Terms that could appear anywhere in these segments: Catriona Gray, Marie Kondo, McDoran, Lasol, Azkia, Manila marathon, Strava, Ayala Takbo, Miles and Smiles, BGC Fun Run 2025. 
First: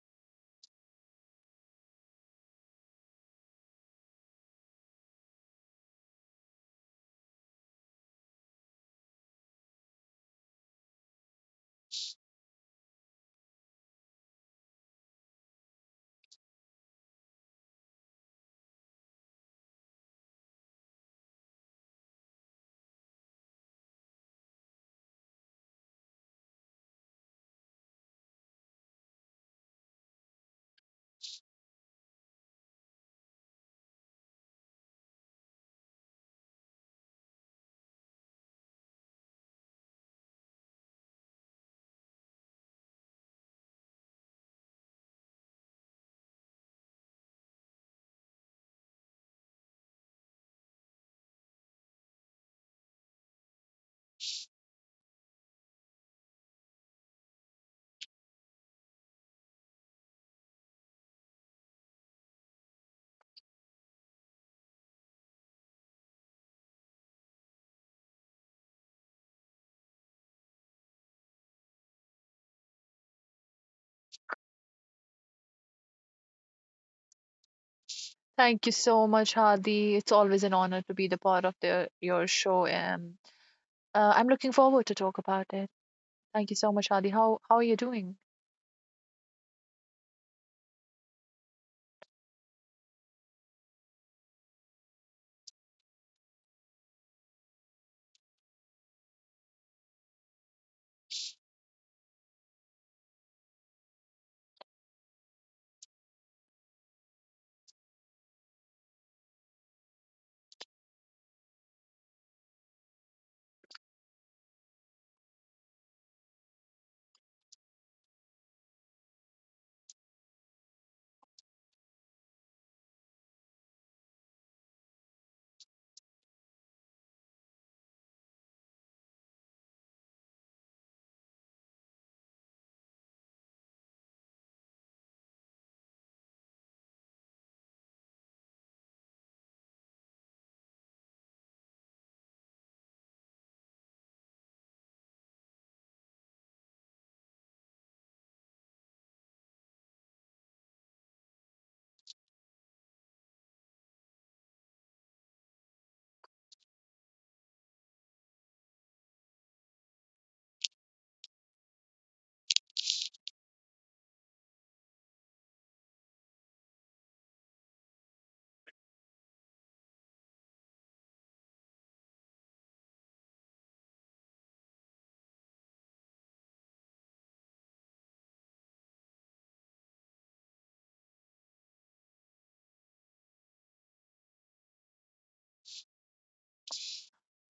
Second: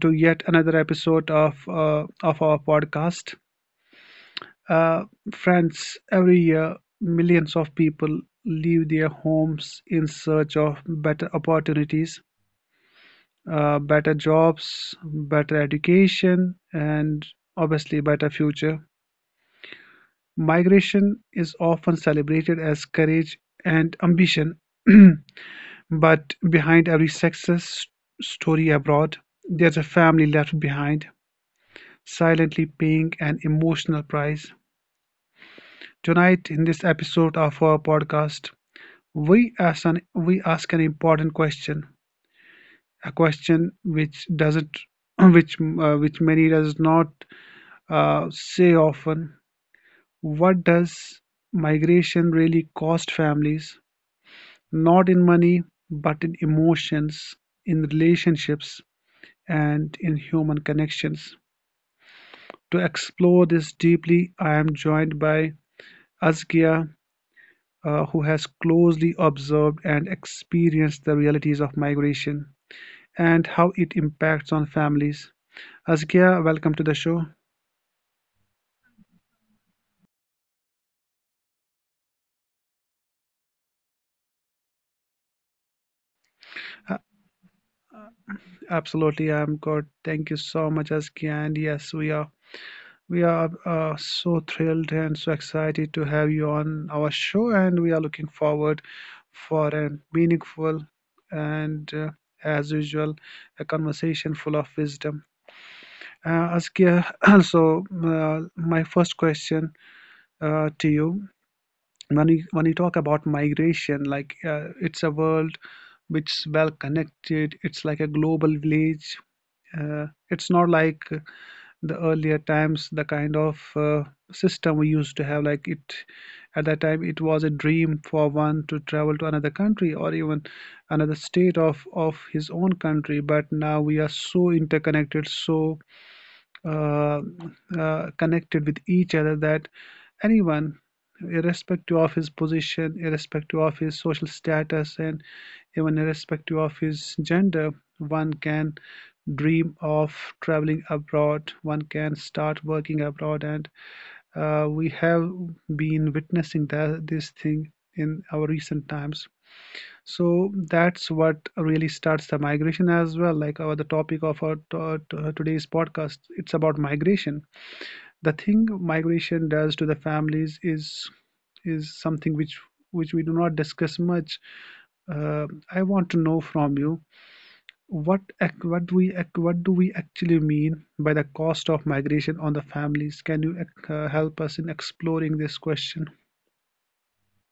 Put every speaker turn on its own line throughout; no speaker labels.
to yet another episode of our podcast. Uh, friends, every year millions of people leave their homes in search of better opportunities, better jobs, better education and obviously better future. Migration is often celebrated as courage and ambition, but behind every success story abroad, there's a family left behind silently paying an emotional price. Tonight, in this episode of our podcast, we ask an important question, a question which doesn't which many does not say often. What does migration really cost families? Not in money, but in emotions, in relationships, and in human connections. To explore this deeply, I am joined by Azkia, who has closely observed and experienced the realities of migration and how it impacts on families. Azkia, welcome to the show.
Thank you so much, Hadi. It's always an honor to be the part of your show, and I'm looking forward to talk about it. Thank you so much,
Uh,
Hadi. How are you doing?
absolutely, I'm good. Thank you so much, Azkia. And yes, we are so thrilled and so excited to have you on our show, and we are looking forward for a meaningful and as usual a conversation full of wisdom. Azkia, so my first question to you. When you talk about migration, like it's a world which is well connected. It's like a global village. It's not like the earlier times, the kind of system we used to have. Like it at that time, it was a dream for one to travel to another country or even another state of his own country. But now we are so interconnected, so uh, connected with each other that anyone irrespective of his position, irrespective of his social status, and even irrespective of his gender, one can dream of traveling abroad, one can start working abroad, and we have been witnessing that, this thing in our recent times. So that's what really starts the migration as well. Like our the topic of our today's podcast, it's about migration. The thing migration does to the families is something which we do not discuss much. I want to know from you what do we actually mean by the cost of migration on the families? Can you help us in exploring this question?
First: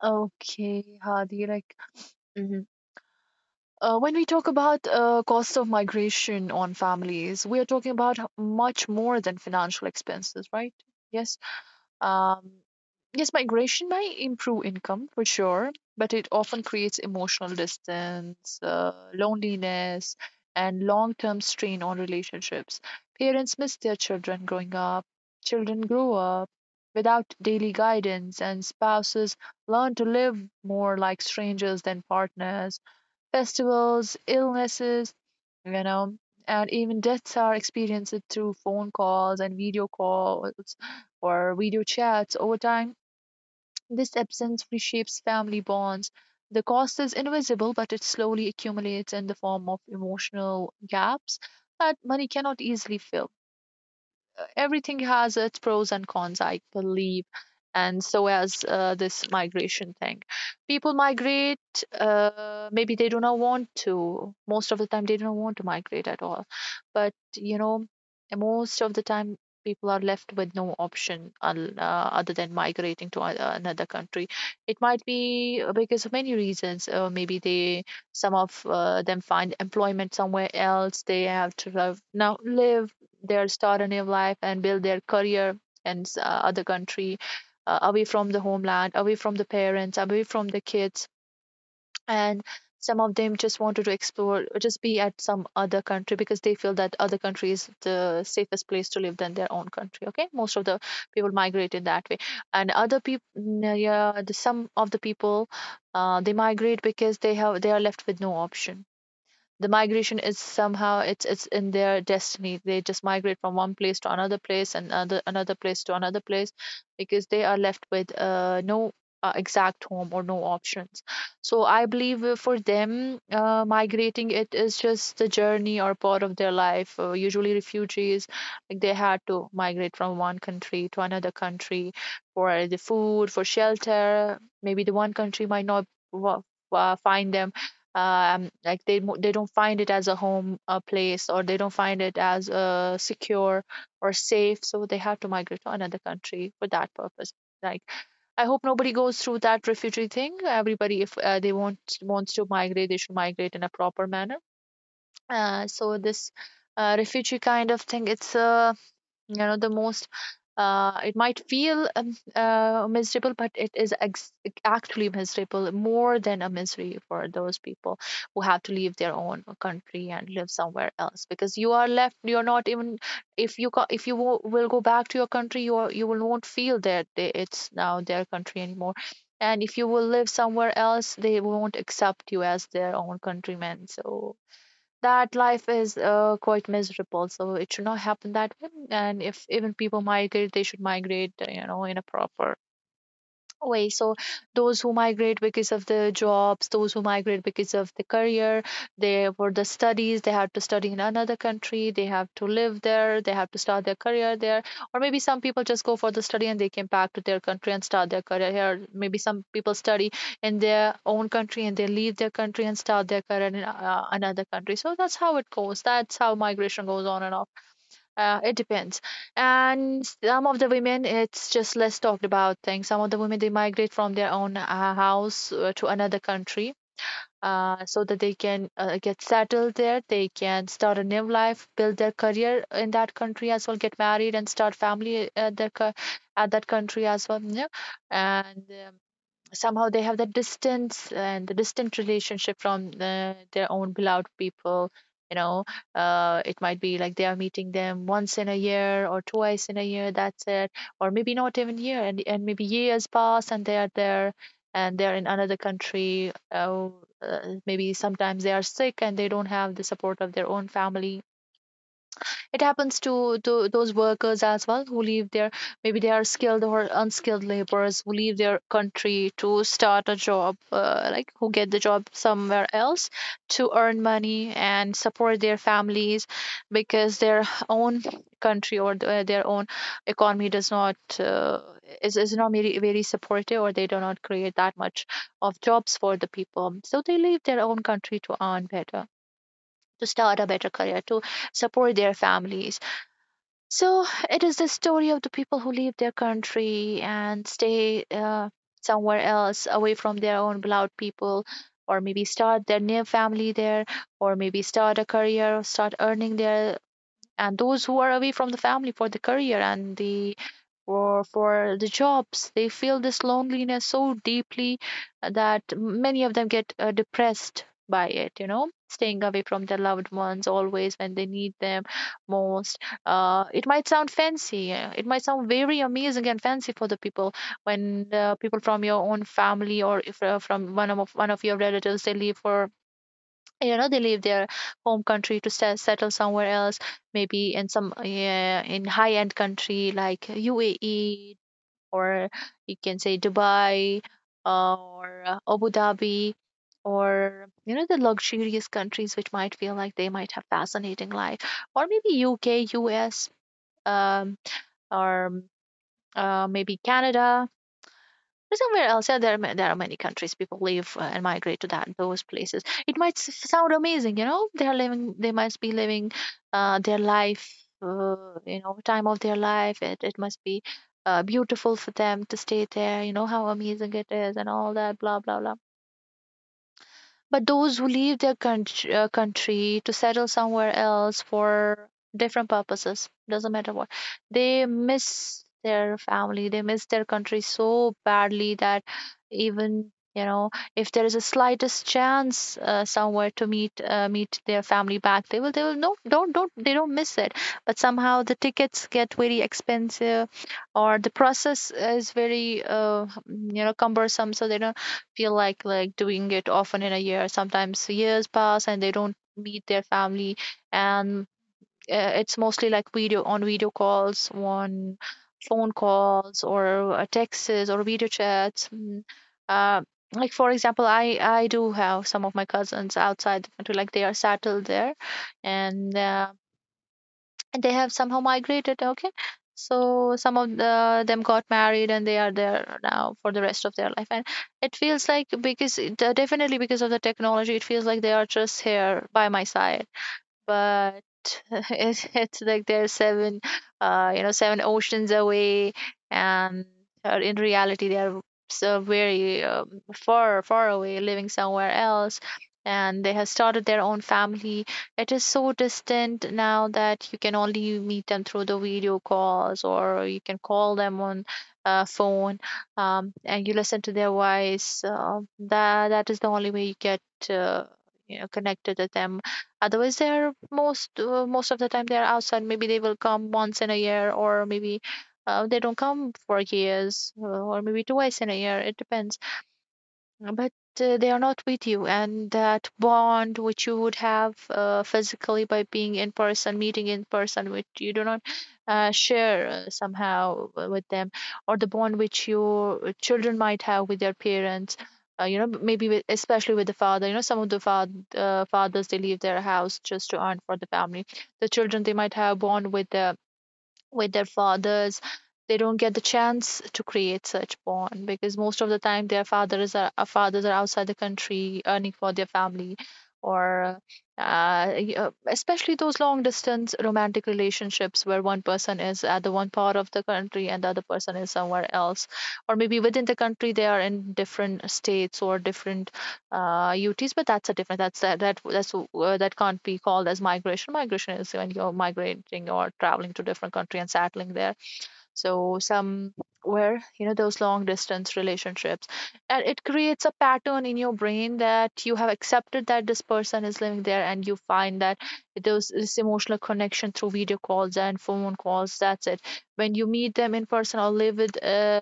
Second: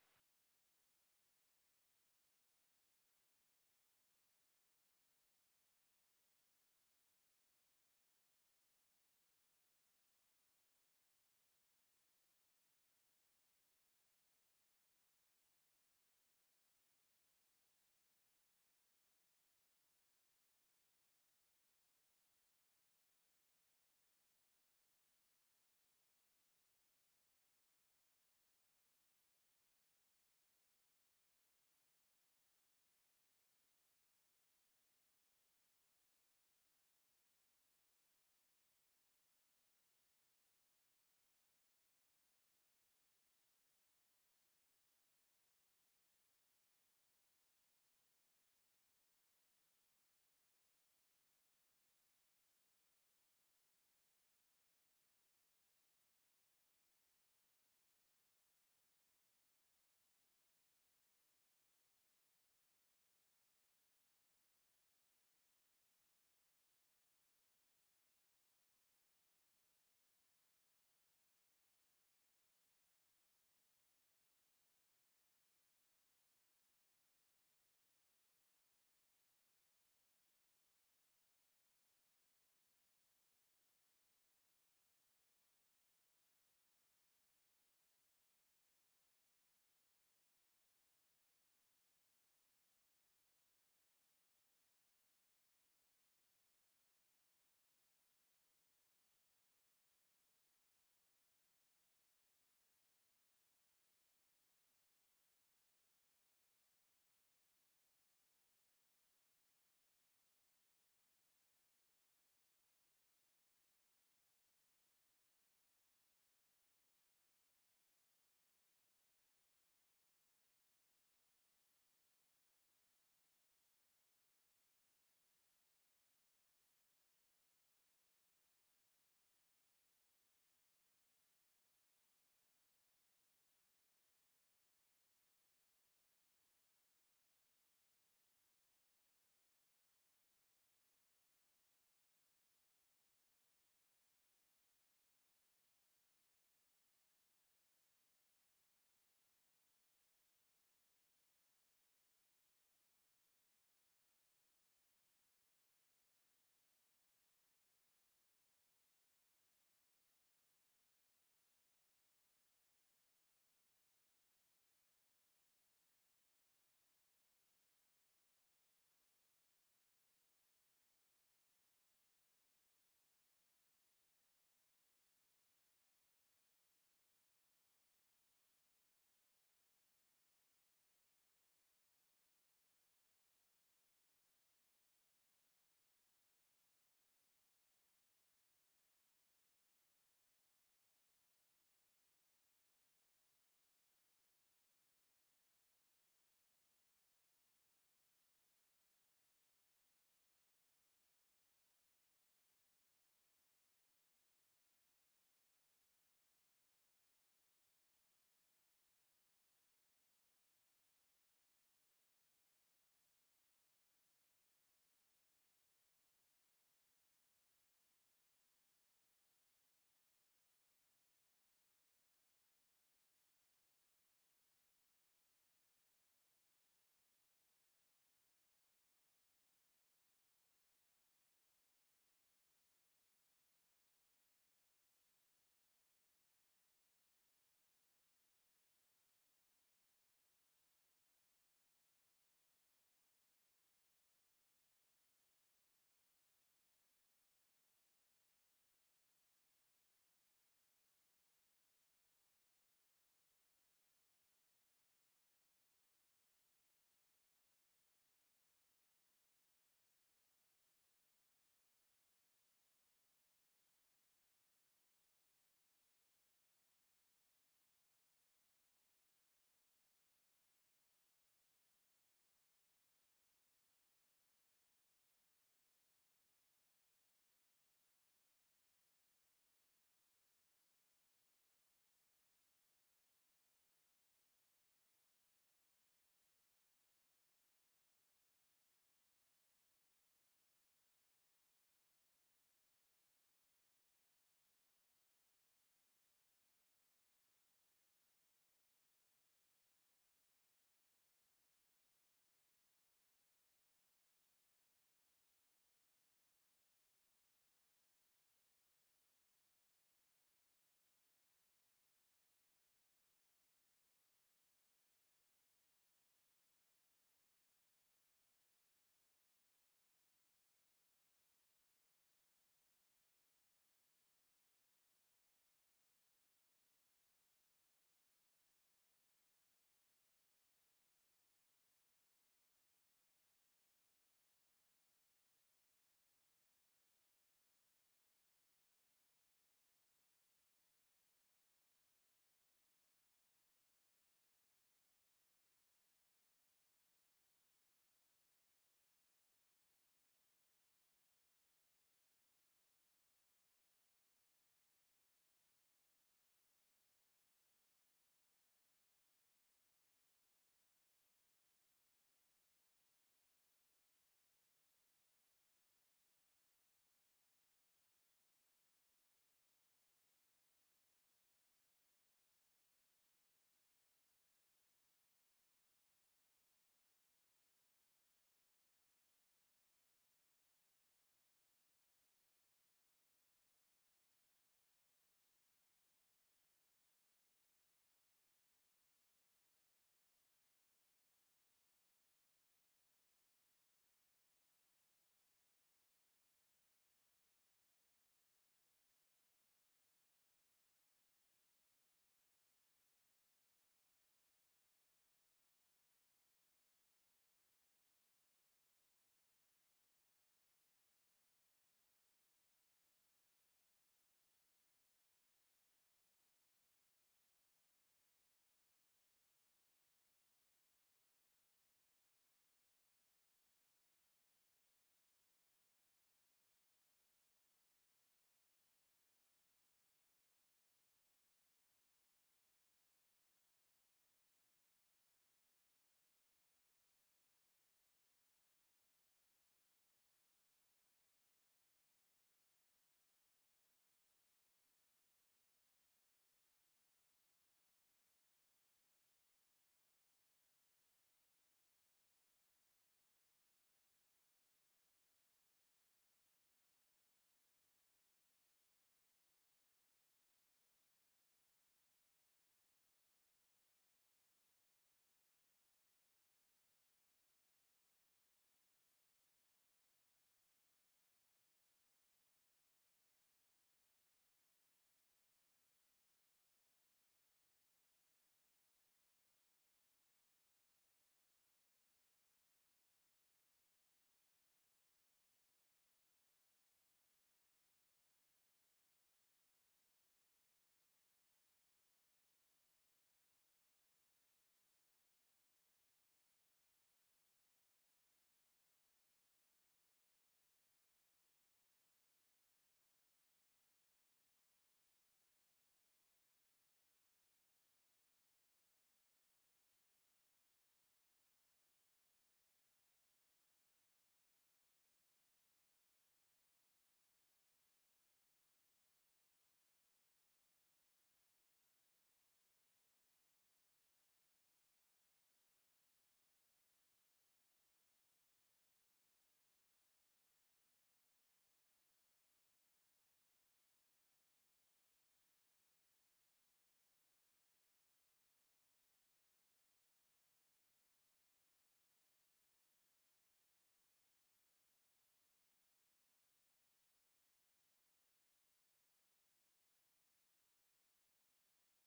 Okay, Hadi. Like, mhm, when we talk about cost of migration on families, we are talking about much more than financial expenses, right? Yes. Um, yes, migration might improve income for sure, but it often creates emotional distance, loneliness, and long term strain on relationships. Parents miss their children growing up, children grow up without daily guidance, and spouses learn to live more like strangers than partners. Festivals, illnesses, you know, and even deaths are experienced through phone calls and video calls or video chats over time. This absence reshapes family bonds. The cost is invisible, but it slowly accumulates in the form of emotional gaps that money cannot easily fill. Everything has its pros and cons, I believe, and so as this migration thing. People migrate, maybe they do not want to. Most of the time, they don't want to migrate at all. But, you know, most of the time, people are left with no option other than migrating to another country. It might be because of many reasons. Maybe they some of them find employment somewhere else. They have to live, now live their start a new life and build their career in other country, away from the homeland, away from the parents, away from the kids. And some of them just wanted to explore, just be at some other country because they feel that other country is the safest place to live than their own country. Okay, most of the people migrated that way. And other people, yeah, some of the people, they migrate because they are left with no option. The migration is somehow, it's in their destiny. They just migrate from one place to another place, and another place to another place, because they are left with no exact home or no options. So I believe, for them, migrating it is just the journey or part of their life. Usually refugees, like they had to migrate from one country to another country for the food, for shelter. Maybe the one country might not wa- find them. Like they they don't find it as a home place, or they don't find it as secure or safe, so they have to migrate to another country for that purpose. Like, I hope nobody goes through that refugee thing. Everybody, if they want wants to migrate, they should migrate in a proper manner. So this refugee kind of thing, it's a, you know, the most it might feel miserable, but it is actually miserable, more than a misery, for those people who have to leave their own country and live somewhere else. Because you are left, you're not even, if you will go back to your country, you are, you will won't feel that it's now their country anymore. And if you will live somewhere else, they won't accept you as their own countrymen, so that life is quite miserable. So it should not happen that way, and if even people migrate, they should migrate, you know, in a proper way. So those who migrate because of the jobs, those who migrate because of the career, they for the studies, they have to study in another country, they have to live there, they have to start their career there. Or maybe some people just go for the study and they came back to their country and start their career here. Maybe some people study in their own country and they leave their country and start their career in another country. So that's how it goes. That's how migration goes on and on. It depends. And some of the women, it's just less talked about thing. Some of the women, they migrate from their own house to another country so that they can get settled there. They can start a new life, build their career in that country as well, get married and start family at that country as well. Yeah. And somehow they have that distance and the distant relationship from their own beloved people, you know. It might be like they are meeting them once in a year or twice in a year, that's it. Or maybe not even year, and maybe years pass and they are there, and they're in another country, maybe sometimes they are sick and they don't have the support of their own family. It happens to, those workers as well, who leave their, maybe they are skilled or unskilled laborers who leave their country to start a job, like who get the job somewhere else, to earn money and support their families. Because their own country or their own economy does not is not very, very supportive, or they do not create that much of jobs for the people, so they leave their own country to earn better, to start a better career, to support their families. So it is the story of the people who leave their country and stay somewhere else, away from their own beloved people, or maybe start their new family there, or maybe start a career, or start earning there. And those who are away from the family for the career and the for the jobs, they feel this loneliness so deeply that many of them get depressed by it, you know, staying away from their loved ones always when they need them most. It might sound fancy, it might sound very amazing and fancy for the people, when people from your own family, or if, from one of your relatives, they leave for, you know, they leave their home country to settle somewhere else, maybe in some, yeah, in high end country like UAE, or you can say Dubai, or Abu Dhabi, or you know, the luxurious countries which might feel like they might have fascinating life, or maybe UK, US, um, or maybe Canada, or somewhere else. Yeah, there are, there are many countries people live and migrate to, that those places. It might sound amazing, you know. They are living. They must be living their life. You know, time of their life. It must be beautiful for them to stay there. You know how amazing it is and all that. Blah blah blah. But those who leave their country, to settle somewhere else for different purposes, doesn't matter what, they miss their family, they miss their country so badly that, even you know, if there is a slightest chance somewhere to meet, meet their family back, they will no don't don't they don't miss it. But somehow the tickets get very expensive, or the process is very, you know, cumbersome, so they don't feel like doing it often in a year. Sometimes years pass and they don't meet their family, and it's mostly like video calls, on phone calls, or texts, or video chats. Mm. Uh, like for example, I do have some of my cousins outside the country, like they are settled there, and uh, and they have somehow migrated. Okay, so some of them got married and they are there now for the rest of their life. And it feels like, because definitely because of the technology, it feels like they are just here by my side, but it's like they're seven, you know, seven oceans away, and in reality they are so very far, far away, living somewhere else, and they have started their own family. It is so distant now that you can only meet them through the video calls, or you can call them on. Phone, and you listen to their voice, that that is the only way you get uh, you know, connected with them. Otherwise they are most, most of the time they are outside. Maybe they will come once in a year, or maybe they don't come for years, or maybe twice in a year, it depends. But they are not with you, and that bond which you would have physically, by being in person, meeting in person, which you do not share somehow with them, or the bond which your children might have with their parents. B- maybe with, especially with the father. Some of the fathers they leave their house just to earn for the family. The children they might have bond with the with their fathers. They don't get the chance to create such bond because most of the time their fathers are fathers are outside the country earning for their family. Or especially those long distance romantic relationships where one person is at the one part of the country and the other person is somewhere else, or maybe within the country they are in different states or different UTs, but that's a different. That's that that that's That can't be called as migration. Migration is when you're migrating or traveling to different country and settling there. So somewhere, you know, those long distance relationships, and it creates a pattern in your brain that you have accepted that this person is living there, and you find that those this emotional connection through video calls and phone calls, that's it. When you meet them in person or live with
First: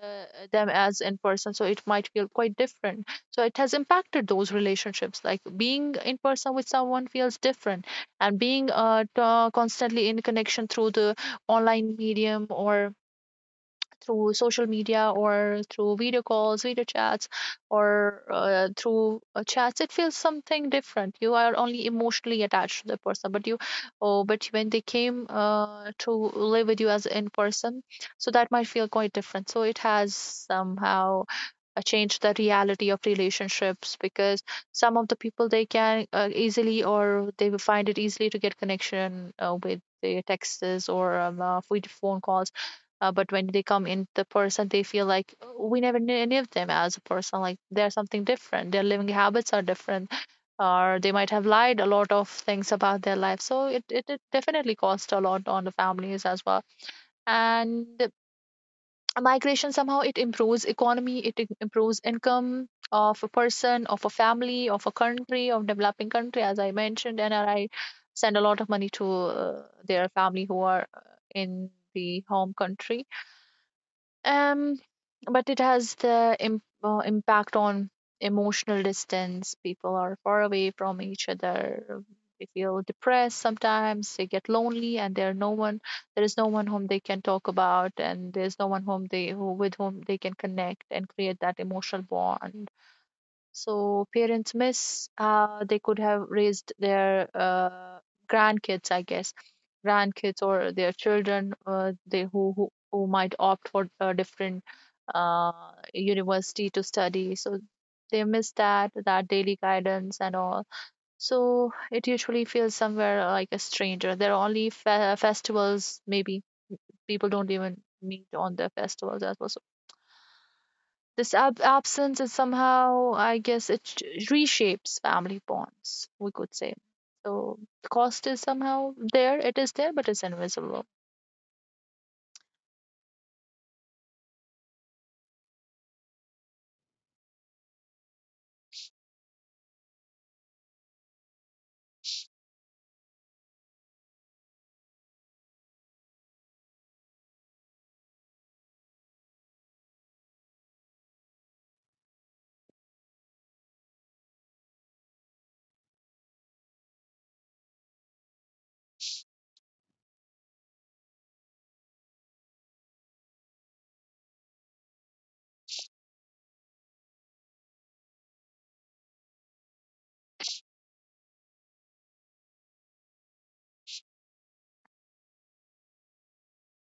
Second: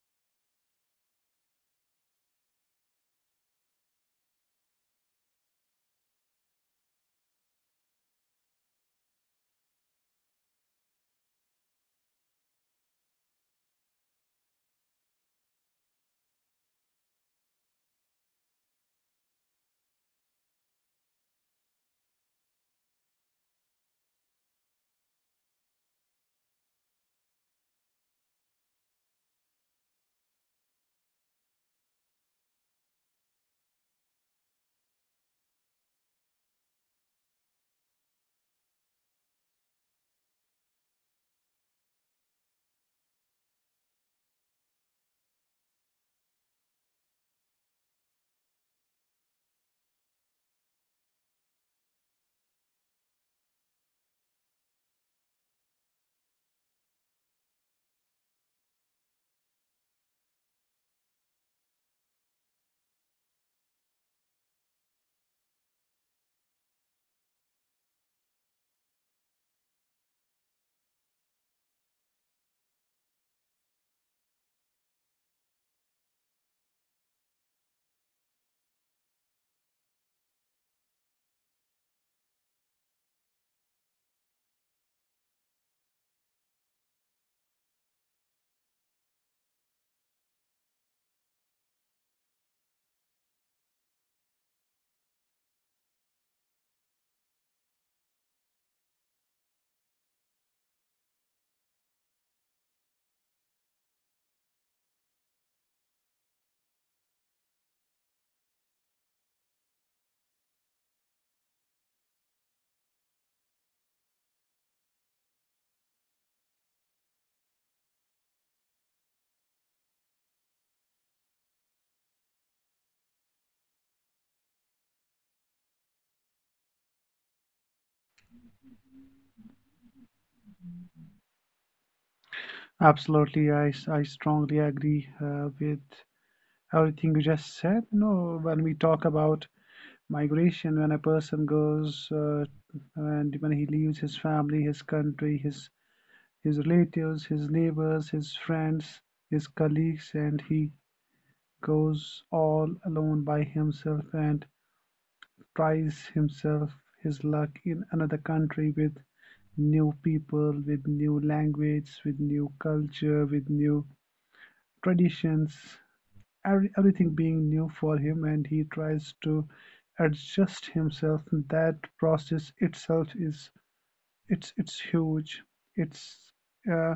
them as in person, so it might feel quite different. So it has impacted those relationships, like being in person with someone feels different, and being constantly in connection through the online medium, or through social media, or through video calls, video chats, or through chats, it feels something different. You are only emotionally attached to the person, but you, oh, but when they came to live with you as in person, so that might feel quite different. So it has somehow change the reality of relationships, because some of the people they can easily, or they will find it easily to get connection with their texts, or with phone calls, but when they come in the person, they feel like, "Oh, we never knew any of them as a person, like they're something different, their living habits are different, or they might have lied a lot of things about their life." So it definitely cost a lot on the families as well. And migration somehow it improves economy, it improves income of a person, of a family, of a country, of developing country, as I mentioned. And I send a lot of money to their family who are in the home country. um, but it has the impact on emotional distance. People are far away from each other. They feel depressed sometimes. They get lonely, and there are no one. There is no one whom they can talk about, and there's no one whom they who with whom they can connect and create that emotional bond. So parents miss how they could have raised their grandkids, I guess, grandkids or their children, they who, who might opt for a different university to study. So they miss that that daily guidance and all. So it usually feels somewhere like a stranger. There are only festivals, maybe people don't even meet on the festivals as well. This absence is somehow, I guess, it reshapes family bonds, we could say. So the cost is somehow there, it is there, but it's invisible.
Absolutely, I strongly agree with everything you just said. You know, when we talk about migration, when a person goes and when he leaves his family, his country, his relatives, his neighbors, his friends, his colleagues, and he goes all alone by himself and tries himself his luck in another country with new people, with new language, with new culture, with new traditions, everything being new for him, and he tries to adjust himself. That process itself is it's huge. It's uh,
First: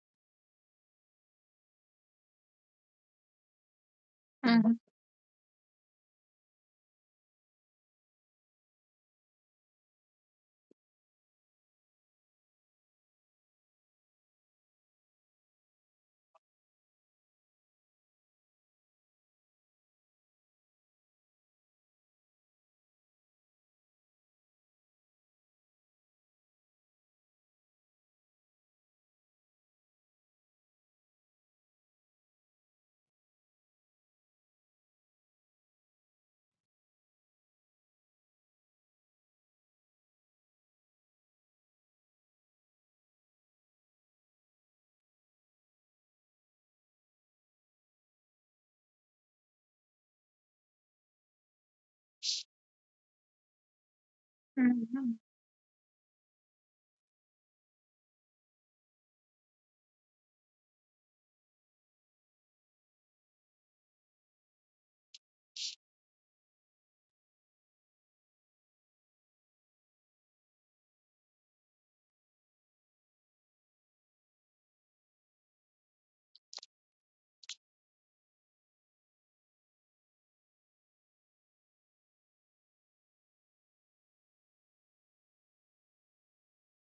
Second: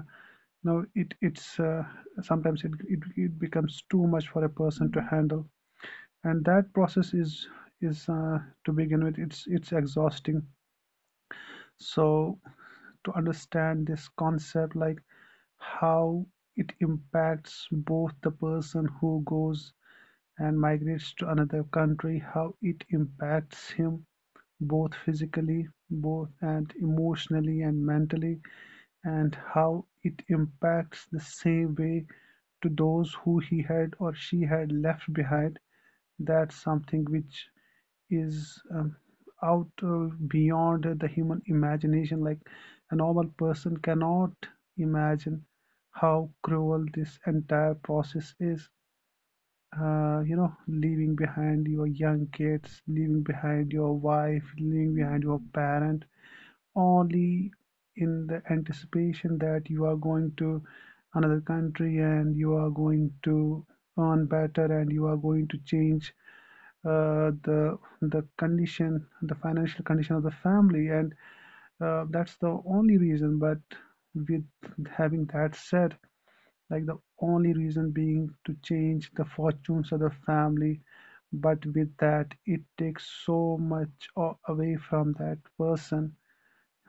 no it it's Sometimes it, it becomes too much for a
Mm-hmm.
person to handle, and that process is is uh, to begin with it's exhausting. So to understand this concept, like how it impacts both the person who goes and migrates to another country, how it impacts him both physically, both and emotionally and mentally, and how it impacts the same way to those who he had or she had left behind. That's something which is out beyond the human imagination. Like a normal person cannot imagine how cruel this entire process is. You know, leaving behind your young kids, leaving behind your wife, leaving
Mm-hmm.
behind your parent, only in the anticipation that you are going to another country and you are going to earn better and you are going to change the the condition, the financial condition of the family, and that's the only reason. But with having that said, like the only reason being to change the fortunes of the family. But with that, it takes so much away from that person,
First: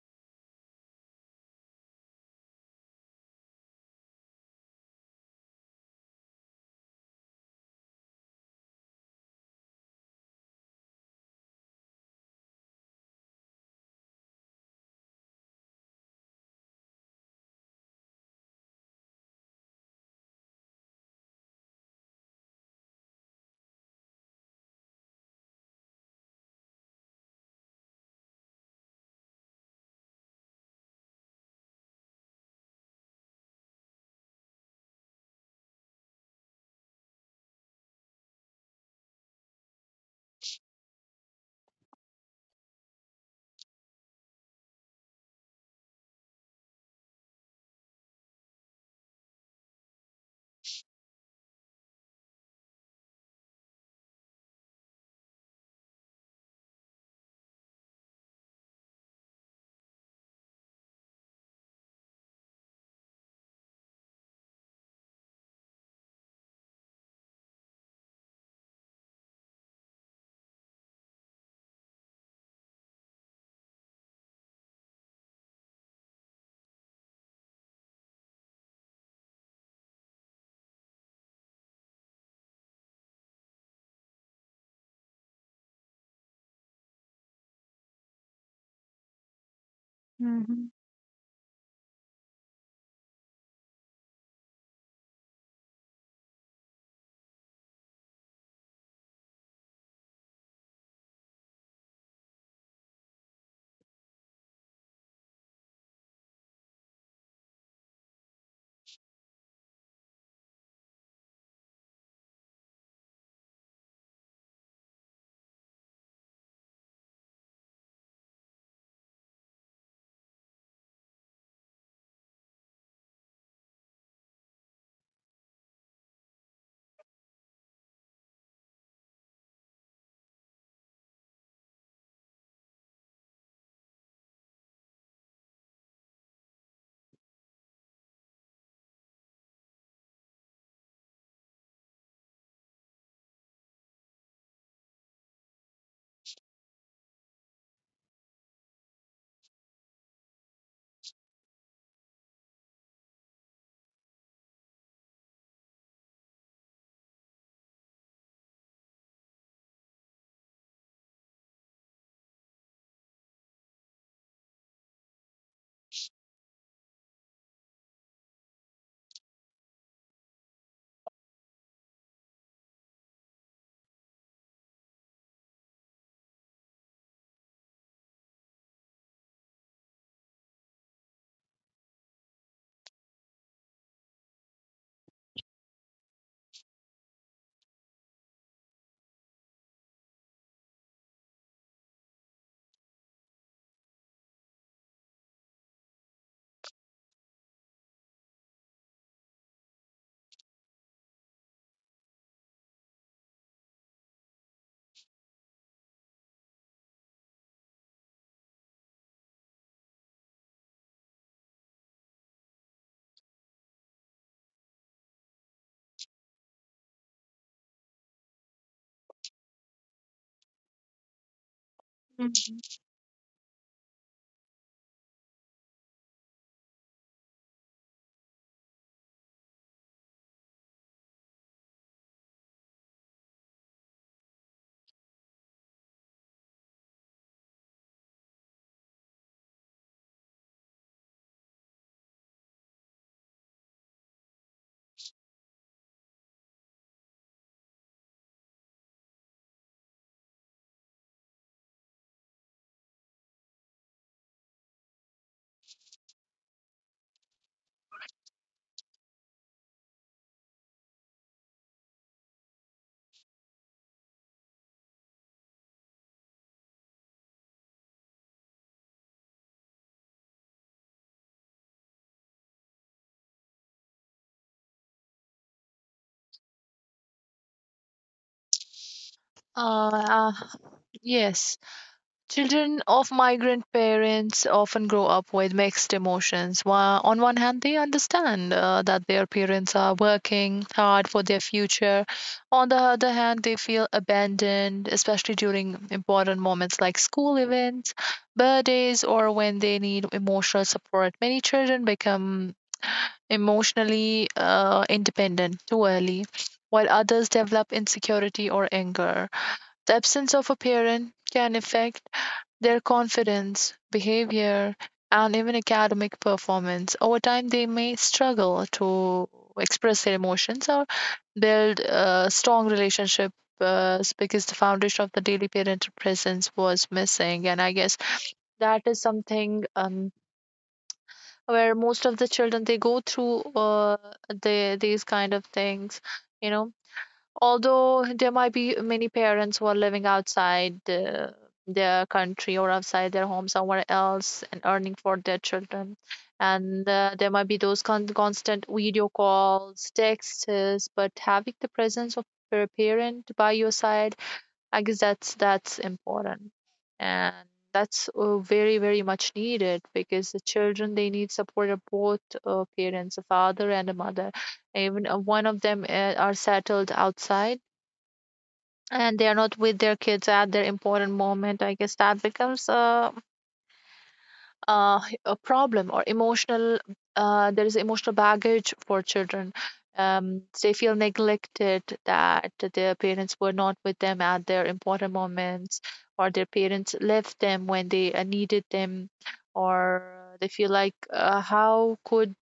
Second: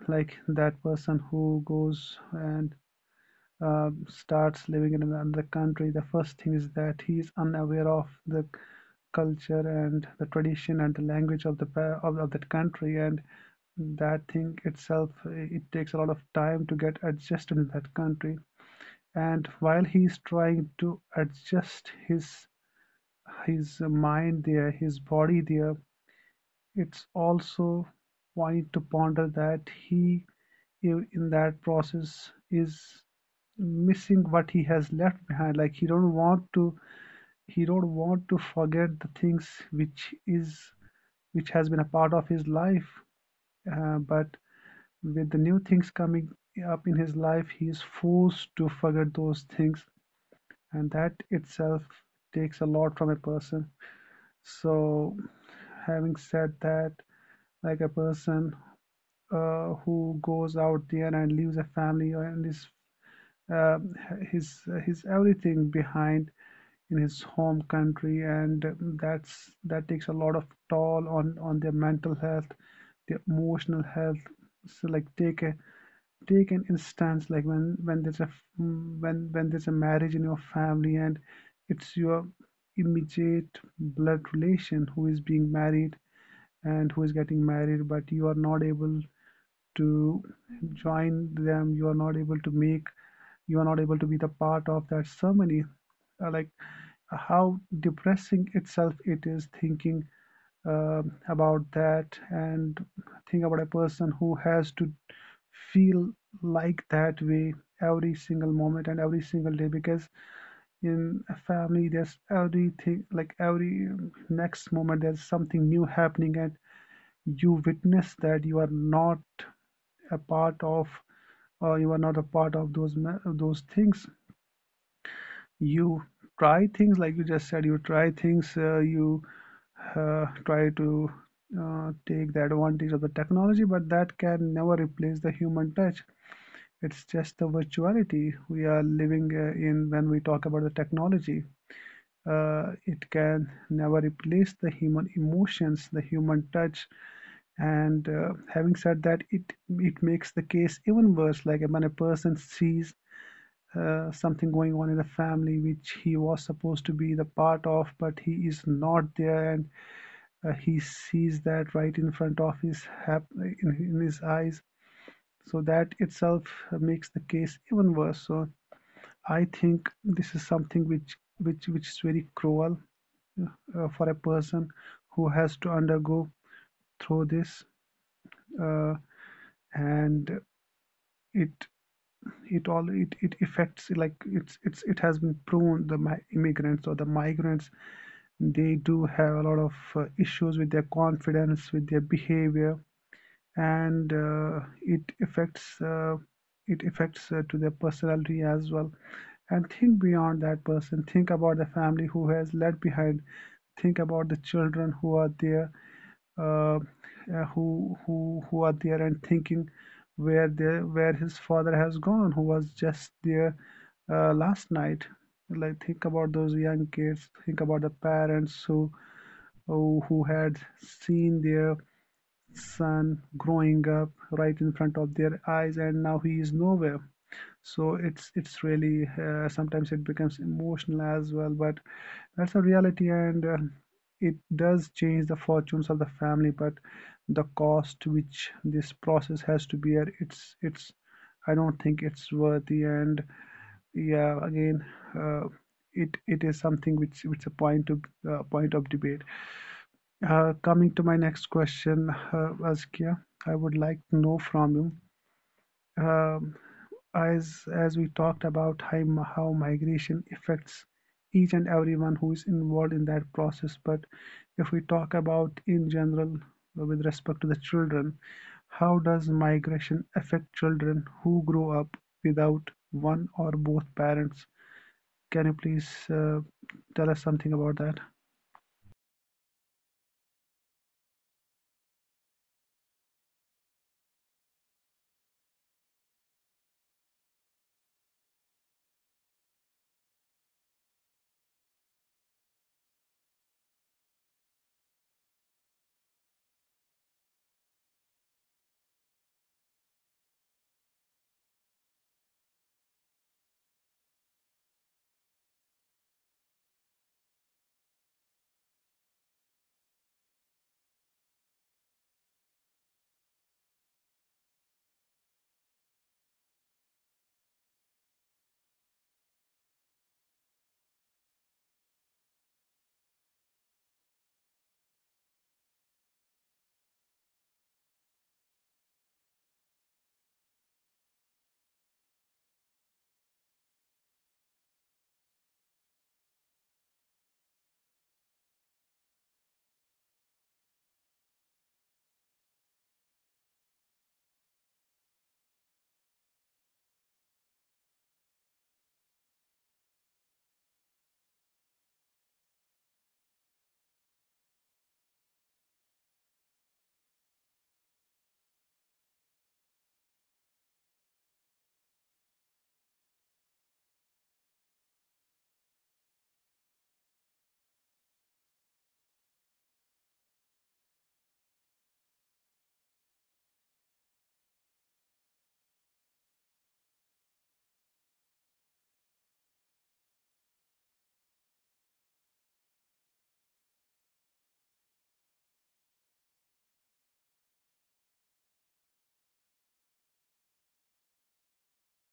like that person who goes and starts living in another country. The first thing is that he is unaware of the culture and the tradition and the language of the of that country, and that thing itself it takes a lot of time to get adjusted in that country. And while he is trying to adjust his mind there, his body there, it's also point to ponder that he in that process is missing what he has left behind. Like he don't want to forget the things which is which has been a part of his life. But with the new things coming up in his life, he is forced to forget those things, and that itself takes a lot from a person. So having said that, like a person who goes out there and leaves a family and his uh, his everything behind in his home country, and that takes a lot of toll on their mental health, their emotional health. So like take an instance, like when there's a marriage in your family and it's your immediate blood relation who is being married and who is getting married, but you are not able to
Mhm.
join them, you are not able to make, you are not able to be the part of that ceremony. Like how depressing itself it is thinking about that. And think about a person who has to feel like that way every single moment and every single day, because in a family there's everything, like every next moment there's something new happening, and you witness that you are not a part of, or you are not a part of those things. You try things, like you just said, you try things, you try to take the advantage of the technology, but that can never replace the human touch. It's just the virtuality we are living in when we talk about the technology. Uh, it can never replace the human emotions, the human touch. And having said that, it makes the case even worse, like when a person sees something going on in the family which he was supposed to be the part of, but he is not there, and he sees that right in front of his in his eyes. So that itself makes the case even worse. So I think this is something which which is very cruel for a person who has to undergo through this, uh, and it it all it affects, like it's it has been proven, the immigrants or the migrants, they do have a lot of issues with their confidence, with their behavior. And it affects to their personality as well. And think beyond that person, think about the family who has left behind, think about the children who are there, uh, who are there and thinking where their where his father has gone, who was just there last night. Like think about those young kids, think about the parents who oh, who had seen their
Mhm.
son growing up right in front of their eyes, and now he is nowhere. So it's really, sometimes it becomes emotional as well, but that's a reality, and it does change the fortunes of the family. But the cost which this process has to bear, it's, I don't think it's worthy. And yeah, again, uh, it it is something which is a point of debate. Coming to my next question, Azkia, I would like to know from you, um, as we talked about how, how migration affects each and everyone who is involved in that process, but if we talk about in general with respect to the children, how does migration affect children who grow up without one or both parents? Can you please tell us something about that?
Uh, uh, yes. Children of migrant parents often grow up with mixed emotions. On one hand, they understand that their parents are working hard for their future. On the other hand, they feel abandoned, especially during important moments like school events, birthdays, or when they need emotional support. Many children become emotionally independent too early, while others develop insecurity or anger. The absence of a parent can affect their confidence, behavior, and even academic performance. Over time, they may struggle to express their emotions or build a strong relationships because the foundation of the daily parental presence was missing. And I guess that is something, where most of the children they go through the, these kind of things, you know. Although there might be many parents who are living outside the, their country, or outside their home somewhere else, and earning for their children. And there might be those constant video calls, texts, but having the presence of a parent by your side, I guess that's important. And that's very, very much needed, because the children, they need support of both parents, a father and a mother. Even one of them are settled outside and they are not with their kids at their important moment, I guess that becomes a, a problem, or emotional, there is emotional baggage for children. They feel neglected that their parents were not with them at their important moments, or their parents left them when they needed them, or they feel like, how could,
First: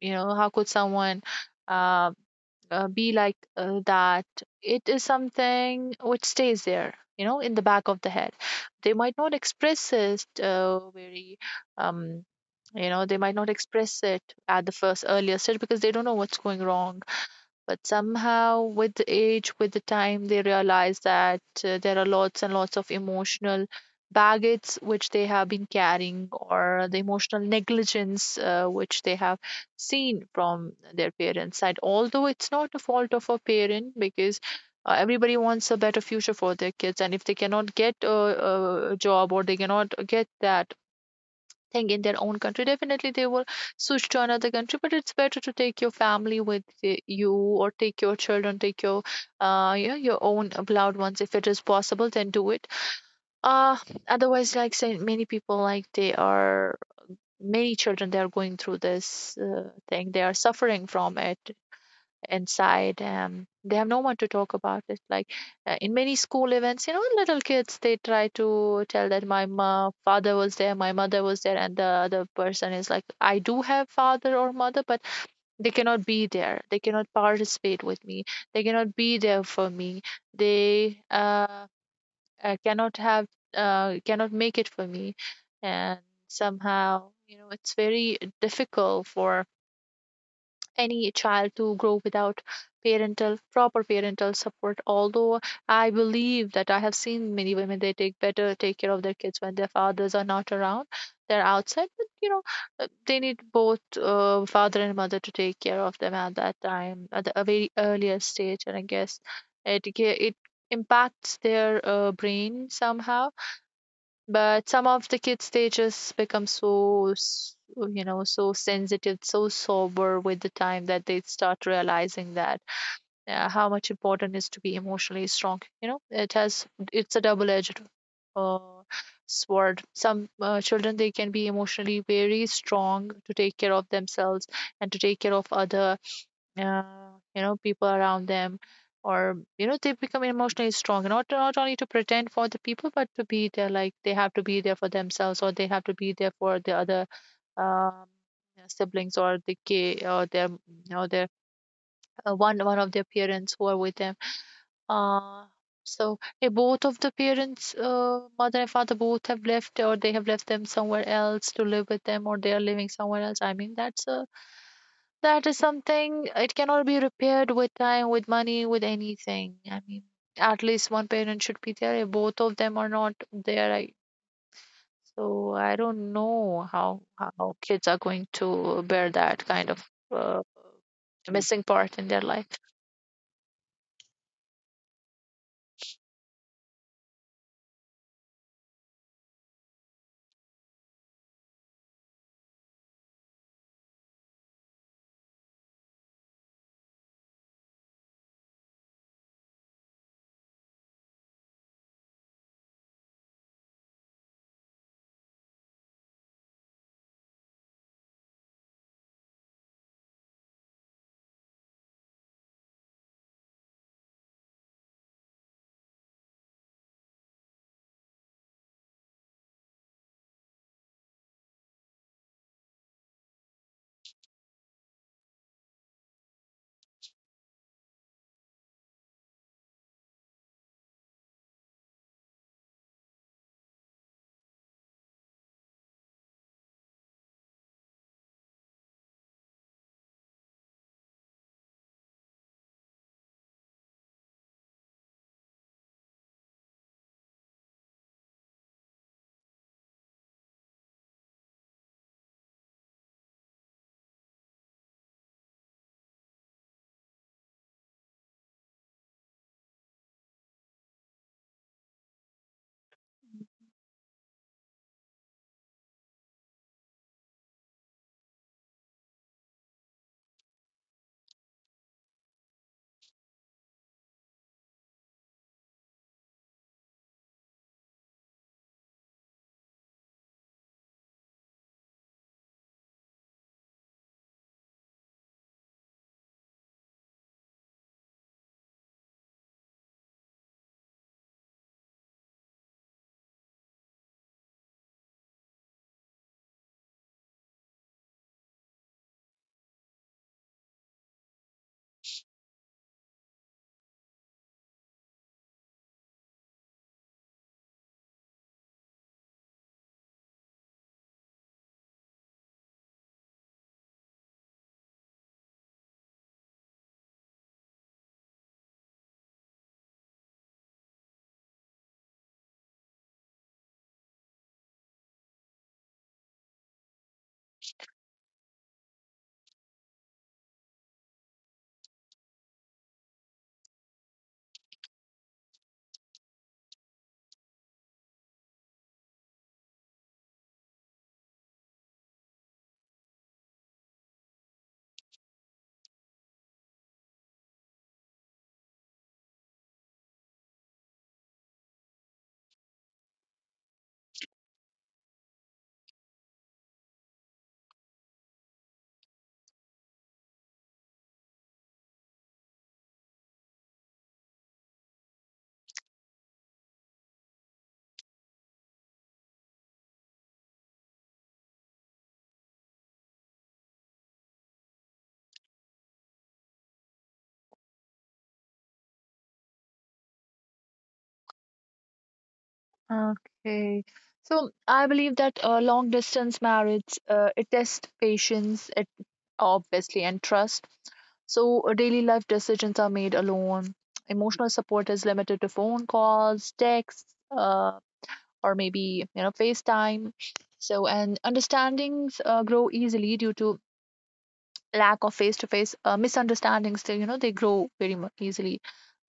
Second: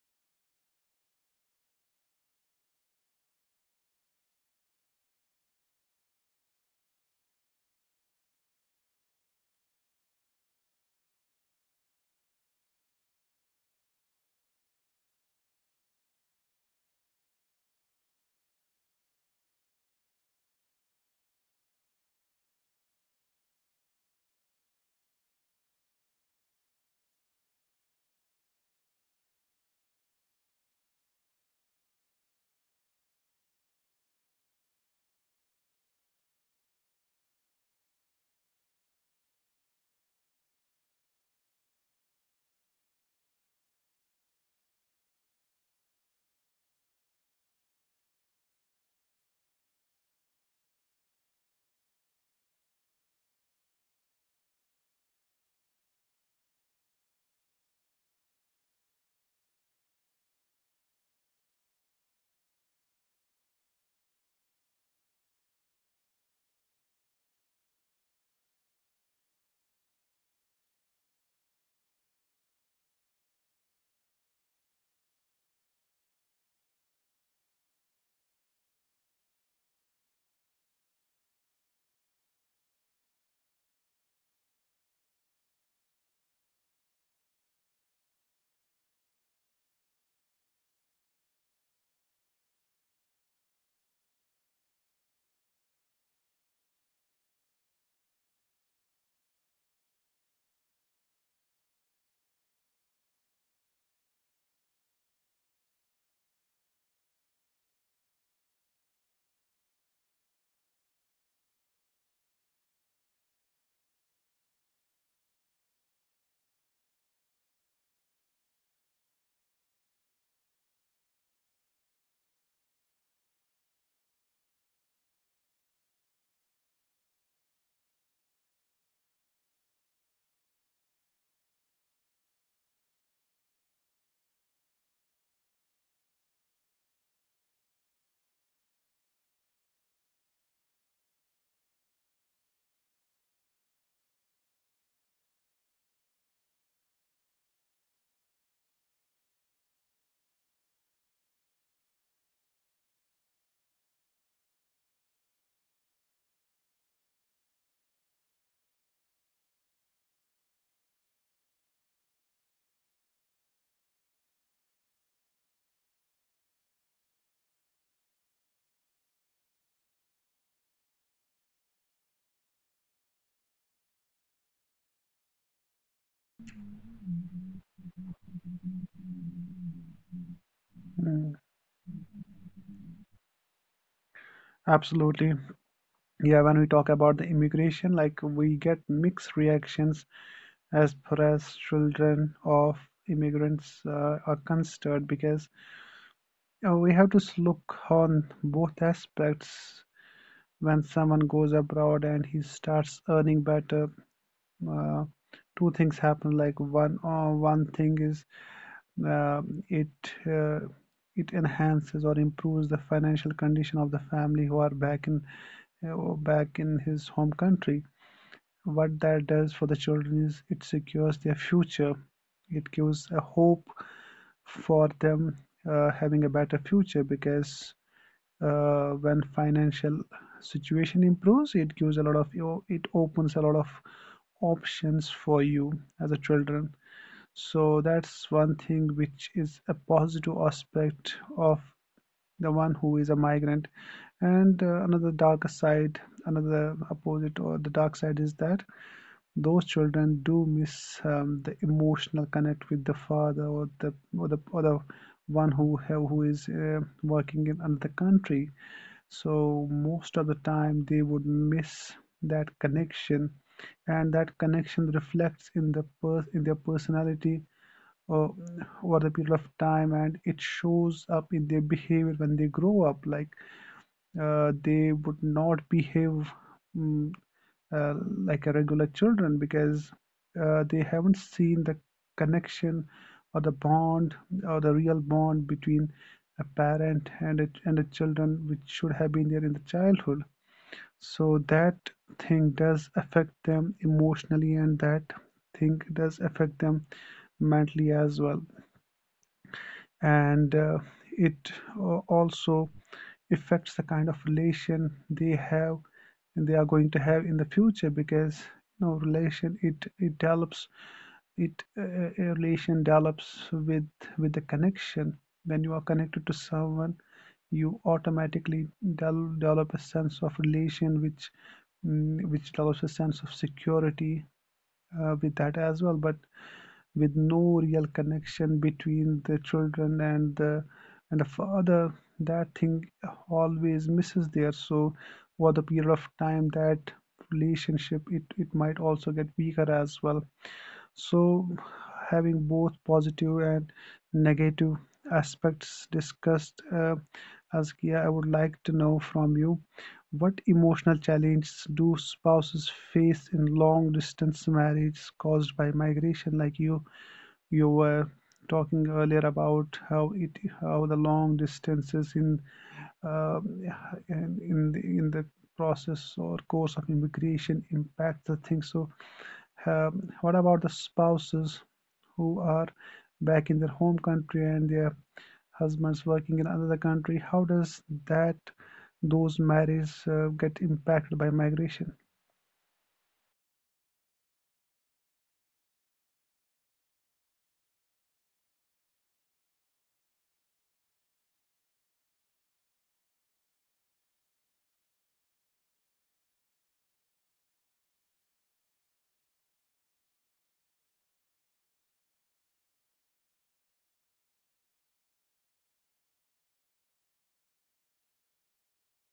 you know, how could someone uh, be like that. It is something which stays there, you know, in the back of the head. They might not express it very um you know, they might not express it at the first earlier stage because they don't know what's going wrong. But somehow, with the age, with the time, they realize that there are lots and lots of emotional baggage which they have been carrying, or the emotional negligence which they have seen from their parents' side. Although it's not a fault of a parent, because everybody wants a better future for their kids, and if they cannot get a job, or they cannot get that thing in their own country, definitely they will switch to another country. But it's better to take your family with you, or take your children, take your you know, your own loved ones, if it is possible then do it. uh Otherwise, like say, many people, like they are, many children they are going through this thing, they are suffering from it inside. They have no one to talk about it. Like in many school events, you know, little kids they try to tell that my father was there, my mother was there, and the other person is like, I do have father or mother, but they cannot be there, they cannot participate with me, they cannot be there for me, they cannot have, cannot make it for me. And somehow, you know, it's very difficult for any child to grow without parental, proper parental support. Although I believe that I have seen many women they take better, take care of their kids when their fathers are not around, they're outside, but you know, they need both father and mother to take care of them at that time, at the, a very earlier stage, and I guess it it impacts their brain somehow. But some of the kids, they just become so, you know, so sensitive, so sober with the time, that they start realizing that how much important is to be emotionally strong. You know, it has, it's a double-edged uh, sword. Some children, they can be emotionally very strong to take care of themselves, and to take care of other, you know, people around them. Or you know, they become emotionally strong, not only to pretend for the people, but to be there, like they have to be there for themselves, or they have to be there for the other, um, their siblings, or the kid, or their one, of their parents who are with them. uh so both of the parents, mother and father both have left, or they have left them somewhere else to live with them, or they are living somewhere else, I mean, that's a, that is something it cannot be repaired with time, with money, with anything. I mean, at least one parent should be there. If both of them are not there, I, so I don't know how kids are going to bear that kind of uh,
Mm,
missing part in their life.
absolutely. Yeah, when we talk about the immigration, like we get mixed reactions as far as children of immigrants are concerned, because you know, we have to look on both aspects. When someone goes abroad and he starts earning better, uh, two things happen. Like one, one thing is it uh, it enhances or improves the financial condition of the family who are back in his home country. What that does for the children is it secures their future. It gives a hope for them having a better future, because when financial situation improves, it gives a lot of, it opens a lot of options for you as a children. So that's one thing which is a positive aspect of the one who is a migrant. And another darker side, another opposite or the dark side is that those children do miss the emotional connect with the father or the one who is working in another country. So most of the time they would miss that connection, and that connection reflects in in their personality uh, over the period of time, and it shows up in their behavior when they grow up. Like they would not behave mm, uh, like a regular children, because they haven't seen the connection or the bond or the real bond between a parent and a children, which should have been there in the childhood. So that thing does affect them emotionally, and that thing does affect them mentally as well. And it also affects the kind of relation they have and they are going to have in the future. Because you know relation it develops. It a relation develops with the connection. When you are connected to someone, you automatically develop a sense of relation, which which develops a sense of security with that as well. But with no real connection between the children and the father, that thing always misses there. So over the period of time, that relationship, it might also get weaker as well. So having both positive and negative aspects discussed, Askia, I would like to know from you, what emotional challenges do spouses face in long distance marriage caused by migration? Like you were talking earlier about how it how the long distances uh, in in the process or course of immigration impact the thing. So, what about the spouses who are back in their home country and their husbands working in another country? How does that, those marriages get impacted by migration?
Okay. So I believe that long distance marriage, it tests patience, it obviously, and trust. So daily life decisions are made alone. Emotional support is limited to phone calls, texts, uh, or maybe you know FaceTime. So and understandings grow easily due to lack of face to face. Misunderstandings, they, you know, they grow very easily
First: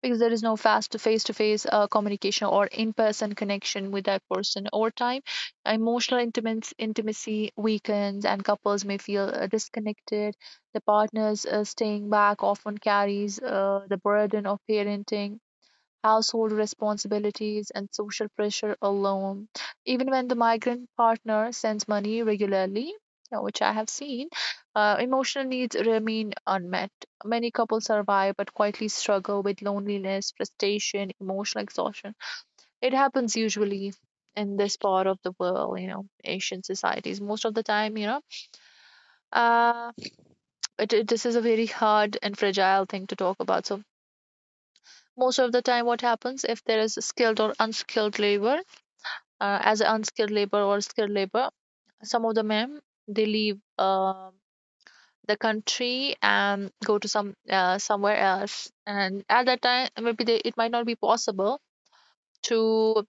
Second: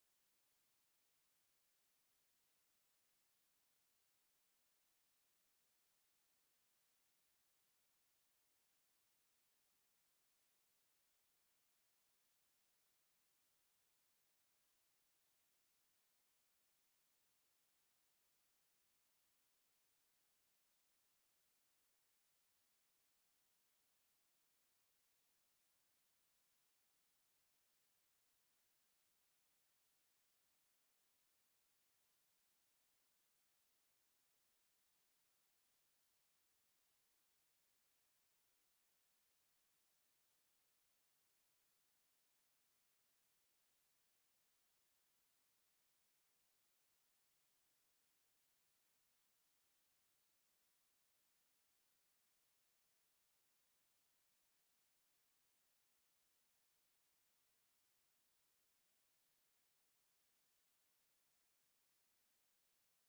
because there is no fast face to face communication or in person connection with that person. Over time emotional intimacy, intimacy weakens, and couples may feel disconnected. The partners staying back often carries the burden of parenting, household responsibilities, and social pressure alone. Even when the migrant partner sends money regularly, which I have seen, emotional needs remain unmet. Many couples survive but quietly struggle with loneliness, frustration, emotional exhaustion. It happens usually in this part of the world, you know, Asian societies. Most of the time, uh, this is a very hard and fragile thing to talk about. So most of the time, what happens if there is skilled or unskilled labor? As unskilled labor or skilled labor. Some of the men, they leave the country and go to some somewhere else, and at that time maybe it might not be possible to,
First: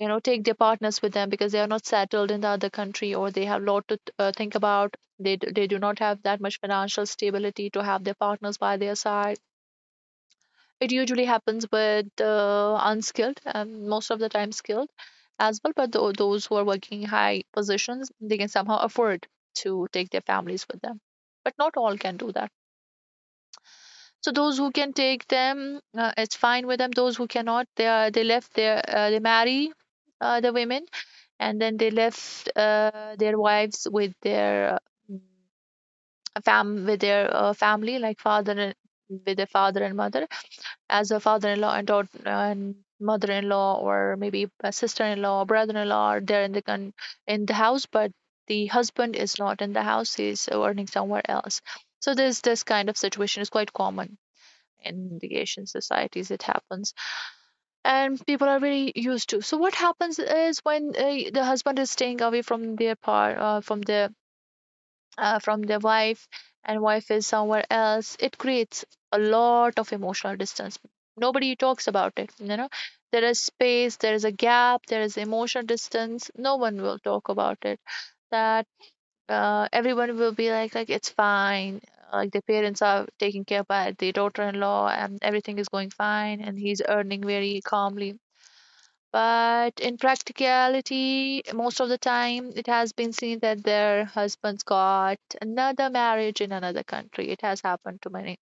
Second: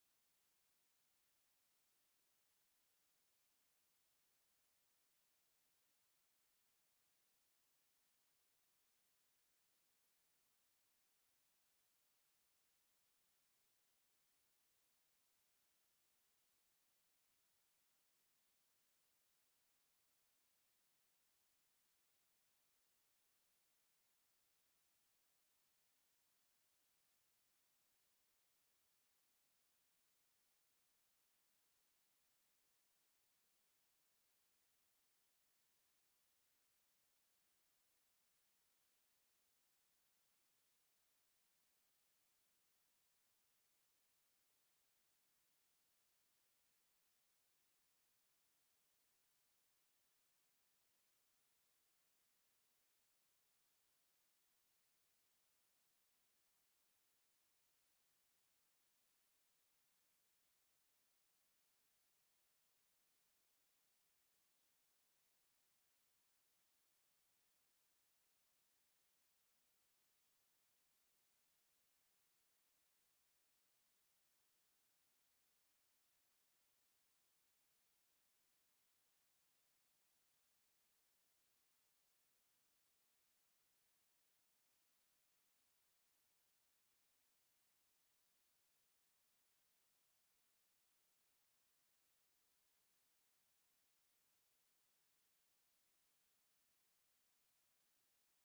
you know, take their partners with them because they are not settled in the other country or they have a lot to think about. They do not have that much financial stability to have their partners by their side. It usually happens with unskilled and most of the time skilled as well. But those who are working in high positions, they can somehow afford to take their families with them. But not all can do that. So those who can take them, it's fine with them. Those who cannot, they left their they marry the women, and then they left their wives with their mm, fam with their family, like father and with their father and mother, as a father-in-law and mother-in-law, or maybe a sister-in-law, brother-in-law, are there in the in the house, but the husband is not in the house. He's earning somewhere else. So this kind of situation is quite common in the Asian societies. It happens, and people are very used to. So what happens is, when the husband is staying away from their par from the from their wife, and wife is somewhere else, it creates a lot of emotional distance. Nobody talks about it, you know. There is space, there is a gap, there is emotional distance. No one will talk about it, that everyone will be like, it's fine, like the parents are taken care by the daughter-in-law and everything is going fine and he's earning very calmly. But in practicality, most of the time, it has been seen that their husbands got another marriage in another country. It has happened to many.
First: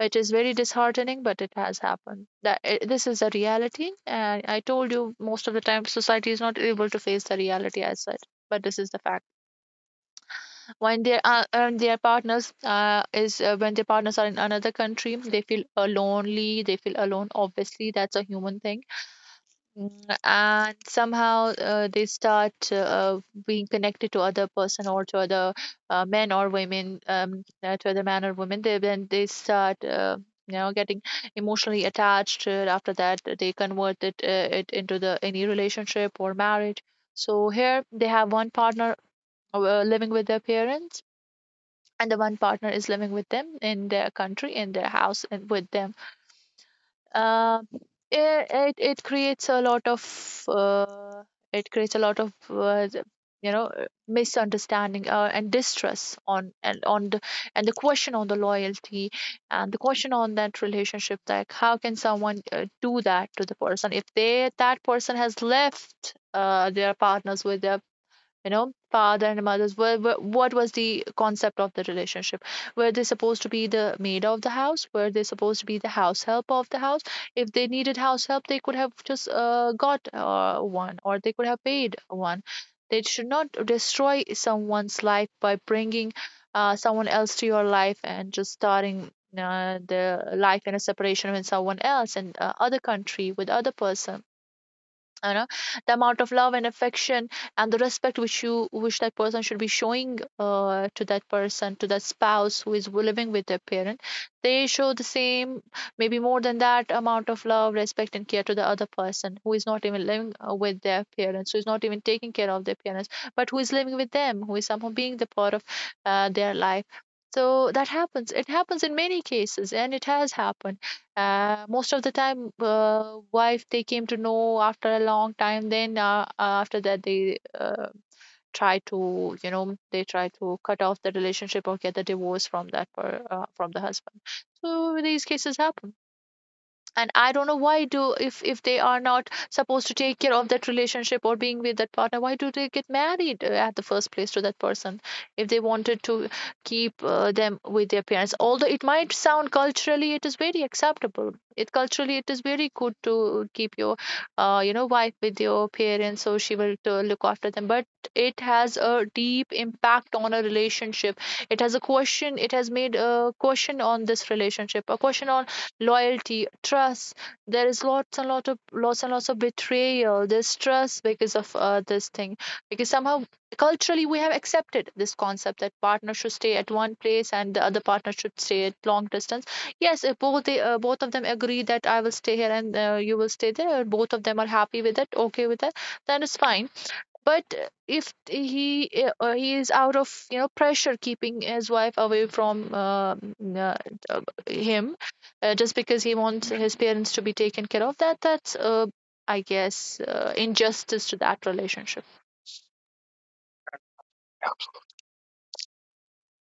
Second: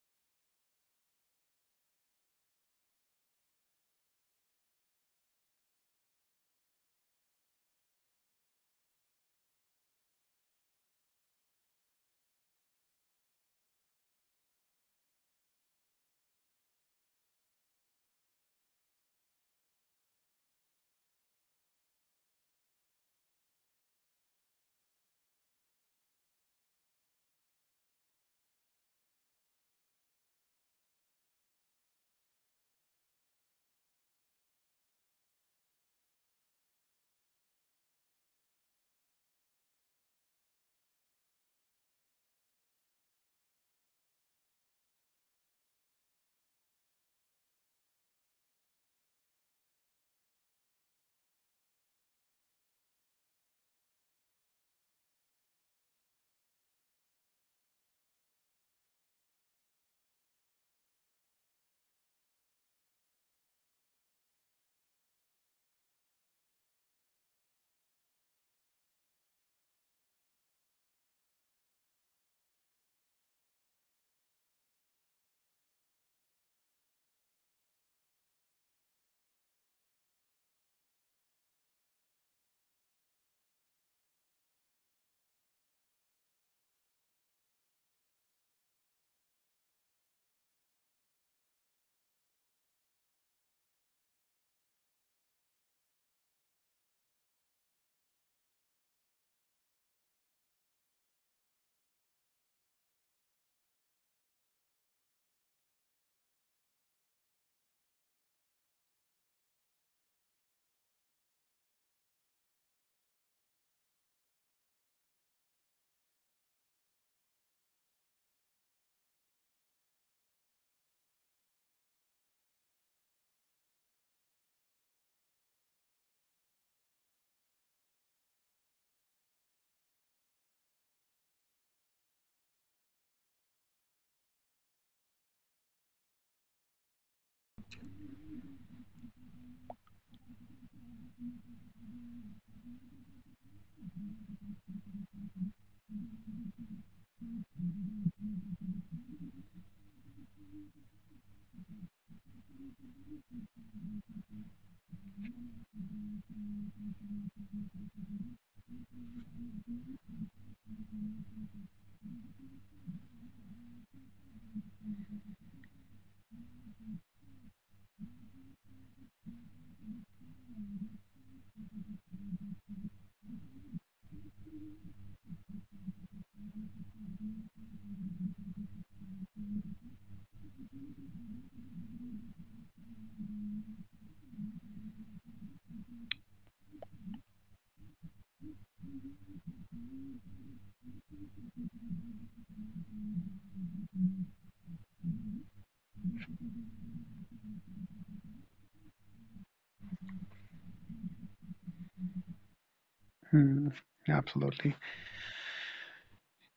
It is very disheartening, but it has happened. That I This is a reality, and I told you, most of the time society is not able to face the reality as such. But this is the fact. When they are when their partners is when their partners are in another country, they feel lonely. They feel alone. Obviously, that's a human thing. Mm, and somehow they start being connected to other person or to other men or women to other men or women. They then they start, you know, getting emotionally attached. After that, they convert it into the any relationship or marriage. So here they have one partner living with their parents, and the one partner is living with them in their country, in their house, and with them. uh, it creates a lot of it creates a lot of uh, you know, misunderstanding and distrust on the, and the question on the loyalty, and the question on that relationship, like how can someone do that to the person, if they that person has left their partners with their, you know, father and mother's what was the concept of the relationship? Were they supposed to be the maid of the house? Were they supposed to be the house help of the house? If they needed house help, they could have just got one, or they could have paid one. They should not destroy someone's life by bringing someone else to your life and just starting the life in a separation with someone else and other country with other person, you know. The amount of love and affection and the respect which you wish that person should be showing to that spouse who is living with their parent, they show the same, maybe more than that, amount of love, respect, and care to the other person, who is not even living with their parents, who is not even taking care of their parents, but who is living with them, who is somehow being the part of their life. So that happens. It happens in many cases, and it has happened. Most of the time, wife, they came to know after a long time. Then after that, they try to, you know, they try to cut off the relationship or get the divorce from that from the husband. So these cases happen, and I don't know why do, if they are not supposed to take care of that relationship or being with that partner, why do they get married at the first place to that person? If they wanted to keep them with their parents, although it might sound culturally it is very acceptable, it culturally it is very good to keep your you know, wife with your parents so she will to look after them, but it has a deep impact on a relationship. It has made a question on this relationship, a question on loyalty, trust. There is lots and lot of Lots and lots of betrayal. There's trust because of this thing, because somehow culturally we have accepted this concept, that partner should stay at one place and the other partner should stay at long distance. Yes, if both of them agree that I will stay here and you will stay there, both of them are happy with it, okay with it, then it's fine. But if he is out of, you know, pressure, keeping his wife away from uh, him, just because he wants his parents to be taken care of, that's I guess injustice to that relationship.
Hmm, absolutely.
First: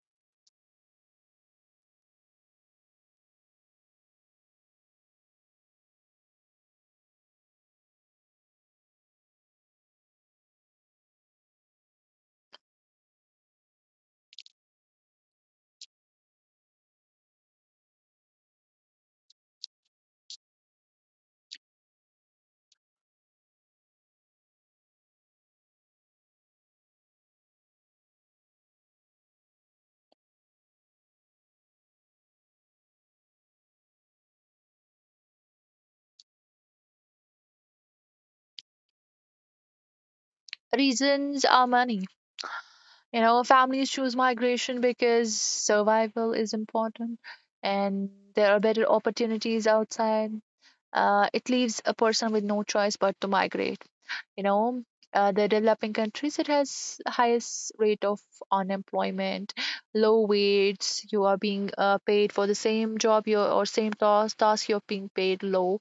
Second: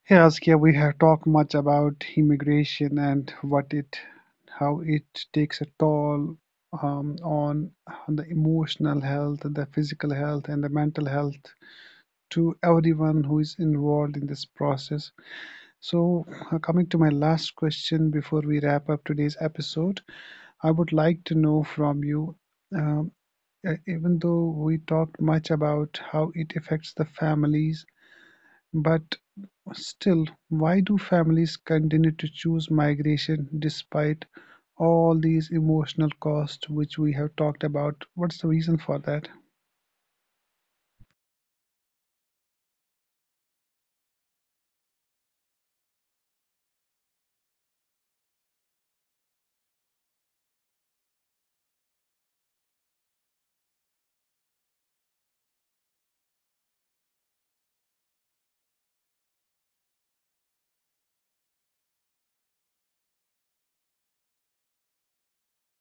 Hey Saskia, we have talked much about immigration and what it, how it takes a toll um, on, on the emotional health, the physical health, and the mental health, to everyone who is involved in this process. So, coming to my last question before we wrap up today's episode, I would like to know from you, um, even though we talked much about how it affects the families, but still, why do families continue to choose migration despite all these emotional costs which we have talked about? What's the reason for that?
Reasons are money. You know, families choose migration because survival is important, and there are better opportunities outside. It leaves a person with no choice but to migrate. You know, the developing countries, it has highest rate of unemployment, low wages. You are being paid for the same job, you, or same task you're being paid low.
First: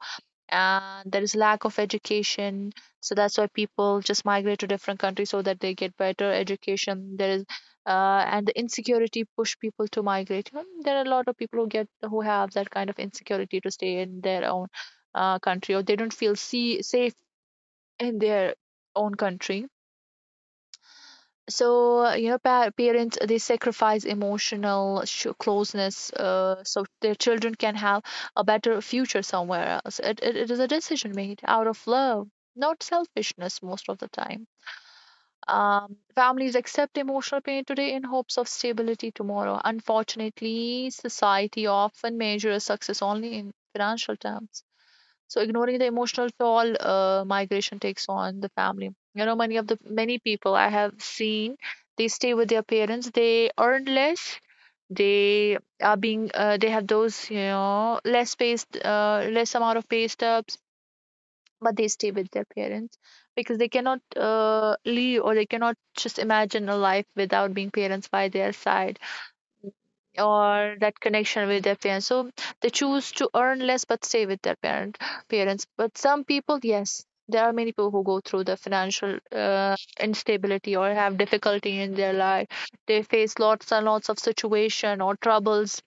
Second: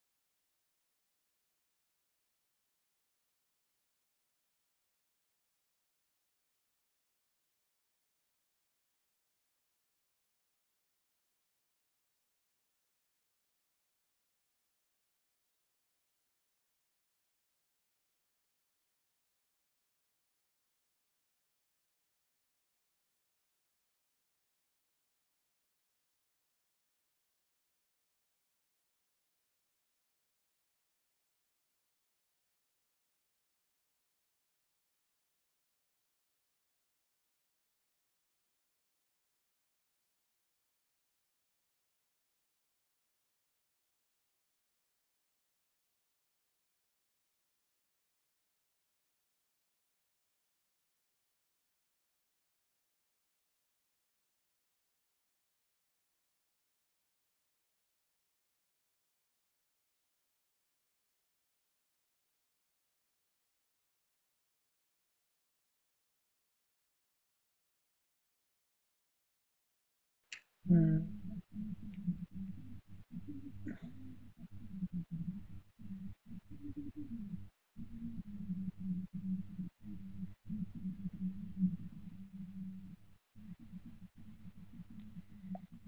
And there is lack of education, so that's why people just migrate to different countries so that they get better education. There is and the insecurity push people to migrate. You know, there are a lot of people who get who have that kind of insecurity to stay in their own country, or they don't feel safe in their own country. So, you know, parents, they sacrifice emotional closeness, so their children can have a better future somewhere else. It is a decision made out of love, not selfishness, most of the time. Um, families accept emotional pain today in hopes of stability tomorrow. Unfortunately, society often measures success only in financial terms, so ignoring the emotional toll migration takes on the family. You know, many of the many people I have seen, they stay with their parents. They earn less. They are being they have those, you know, less pay, less amount of pay stubs, but they stay with their parents, because they cannot leave, or they cannot just imagine a life without being parents by their side or that
Mm,
connection with their parents. So they choose to earn less but stay with their parents. But some people, yes, there are many people who go through the financial instability or have difficulty in their life. They face lots and lots of situation or troubles,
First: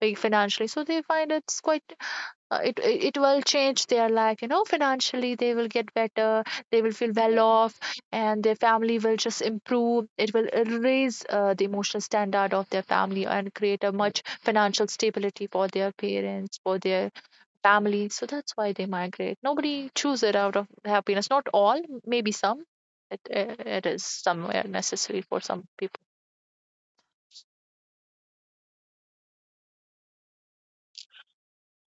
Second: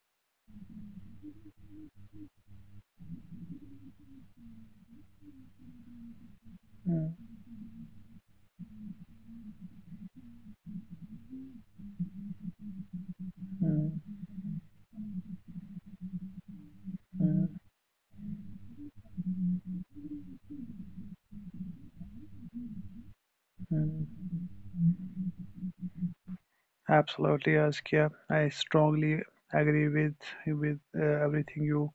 like financially. So they find it's quite it will change their life. You know, financially, they will get better, they will feel
mm,
well off, and their family will just improve. It will raise the emotional standard of their family and create a
mm,
much financial stability for their parents, for their
mm,
family. So that's why they migrate. Nobody choose it out of happiness. Not all, maybe some. It is
mm.
somewhere necessary for some people.
Absolutely, Askia. I strongly agree with everything you,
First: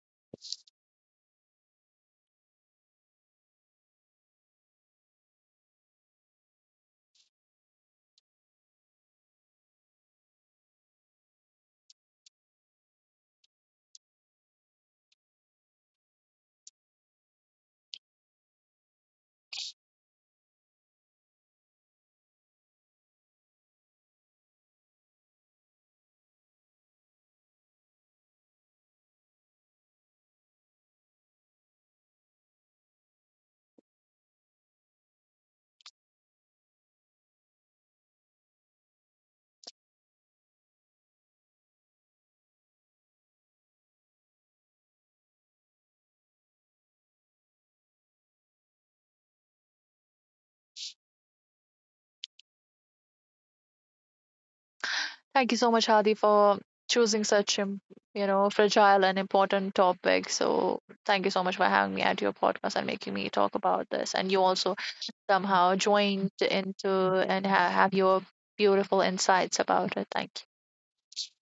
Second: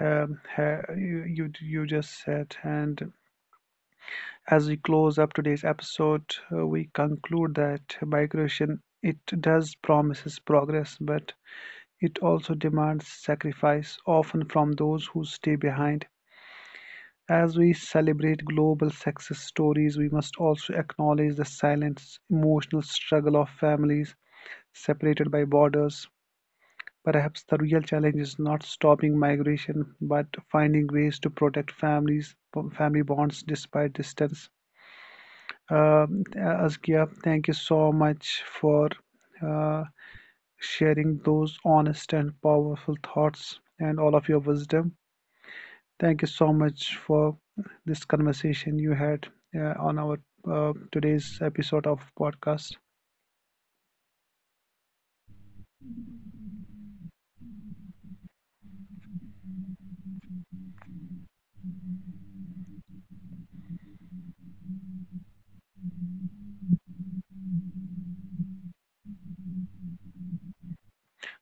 ha you you you just said. And as we close up today's episode, we conclude that migration, it does promises progress, but it also demands sacrifice, often from those who stay behind. As we celebrate global success stories, we must also acknowledge the silent emotional struggle of families separated by borders. Perhaps the real challenge is not stopping migration, but finding ways to protect families, family bonds despite distance. Uh, Azkia, thank you so much for uh, sharing those honest and powerful thoughts and all of your wisdom. Thank you so much for this conversation you had on our today's episode of podcast.
Thank you so much, Hadi, for choosing such a, you know, fragile and important topic. So thank you so much for having me at your podcast and making me talk about this. And you also somehow joined into and have your beautiful insights about it. Thank you.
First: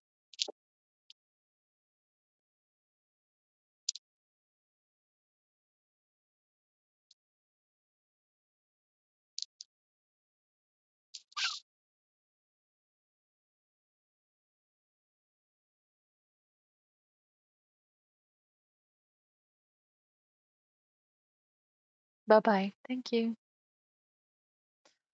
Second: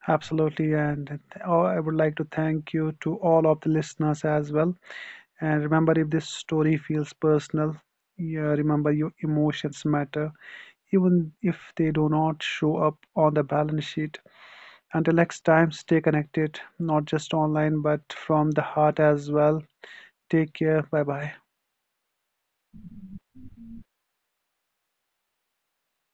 Absolutely, and oh, I would like to thank you to all of the listeners as well. And remember, if this story feels personal, yeah, remember your emotions matter, even if they do not show up on the balance sheet. Until next time, stay connected, not just online, but from the heart as well. Take care. Bye bye.
Bye bye. Thank you.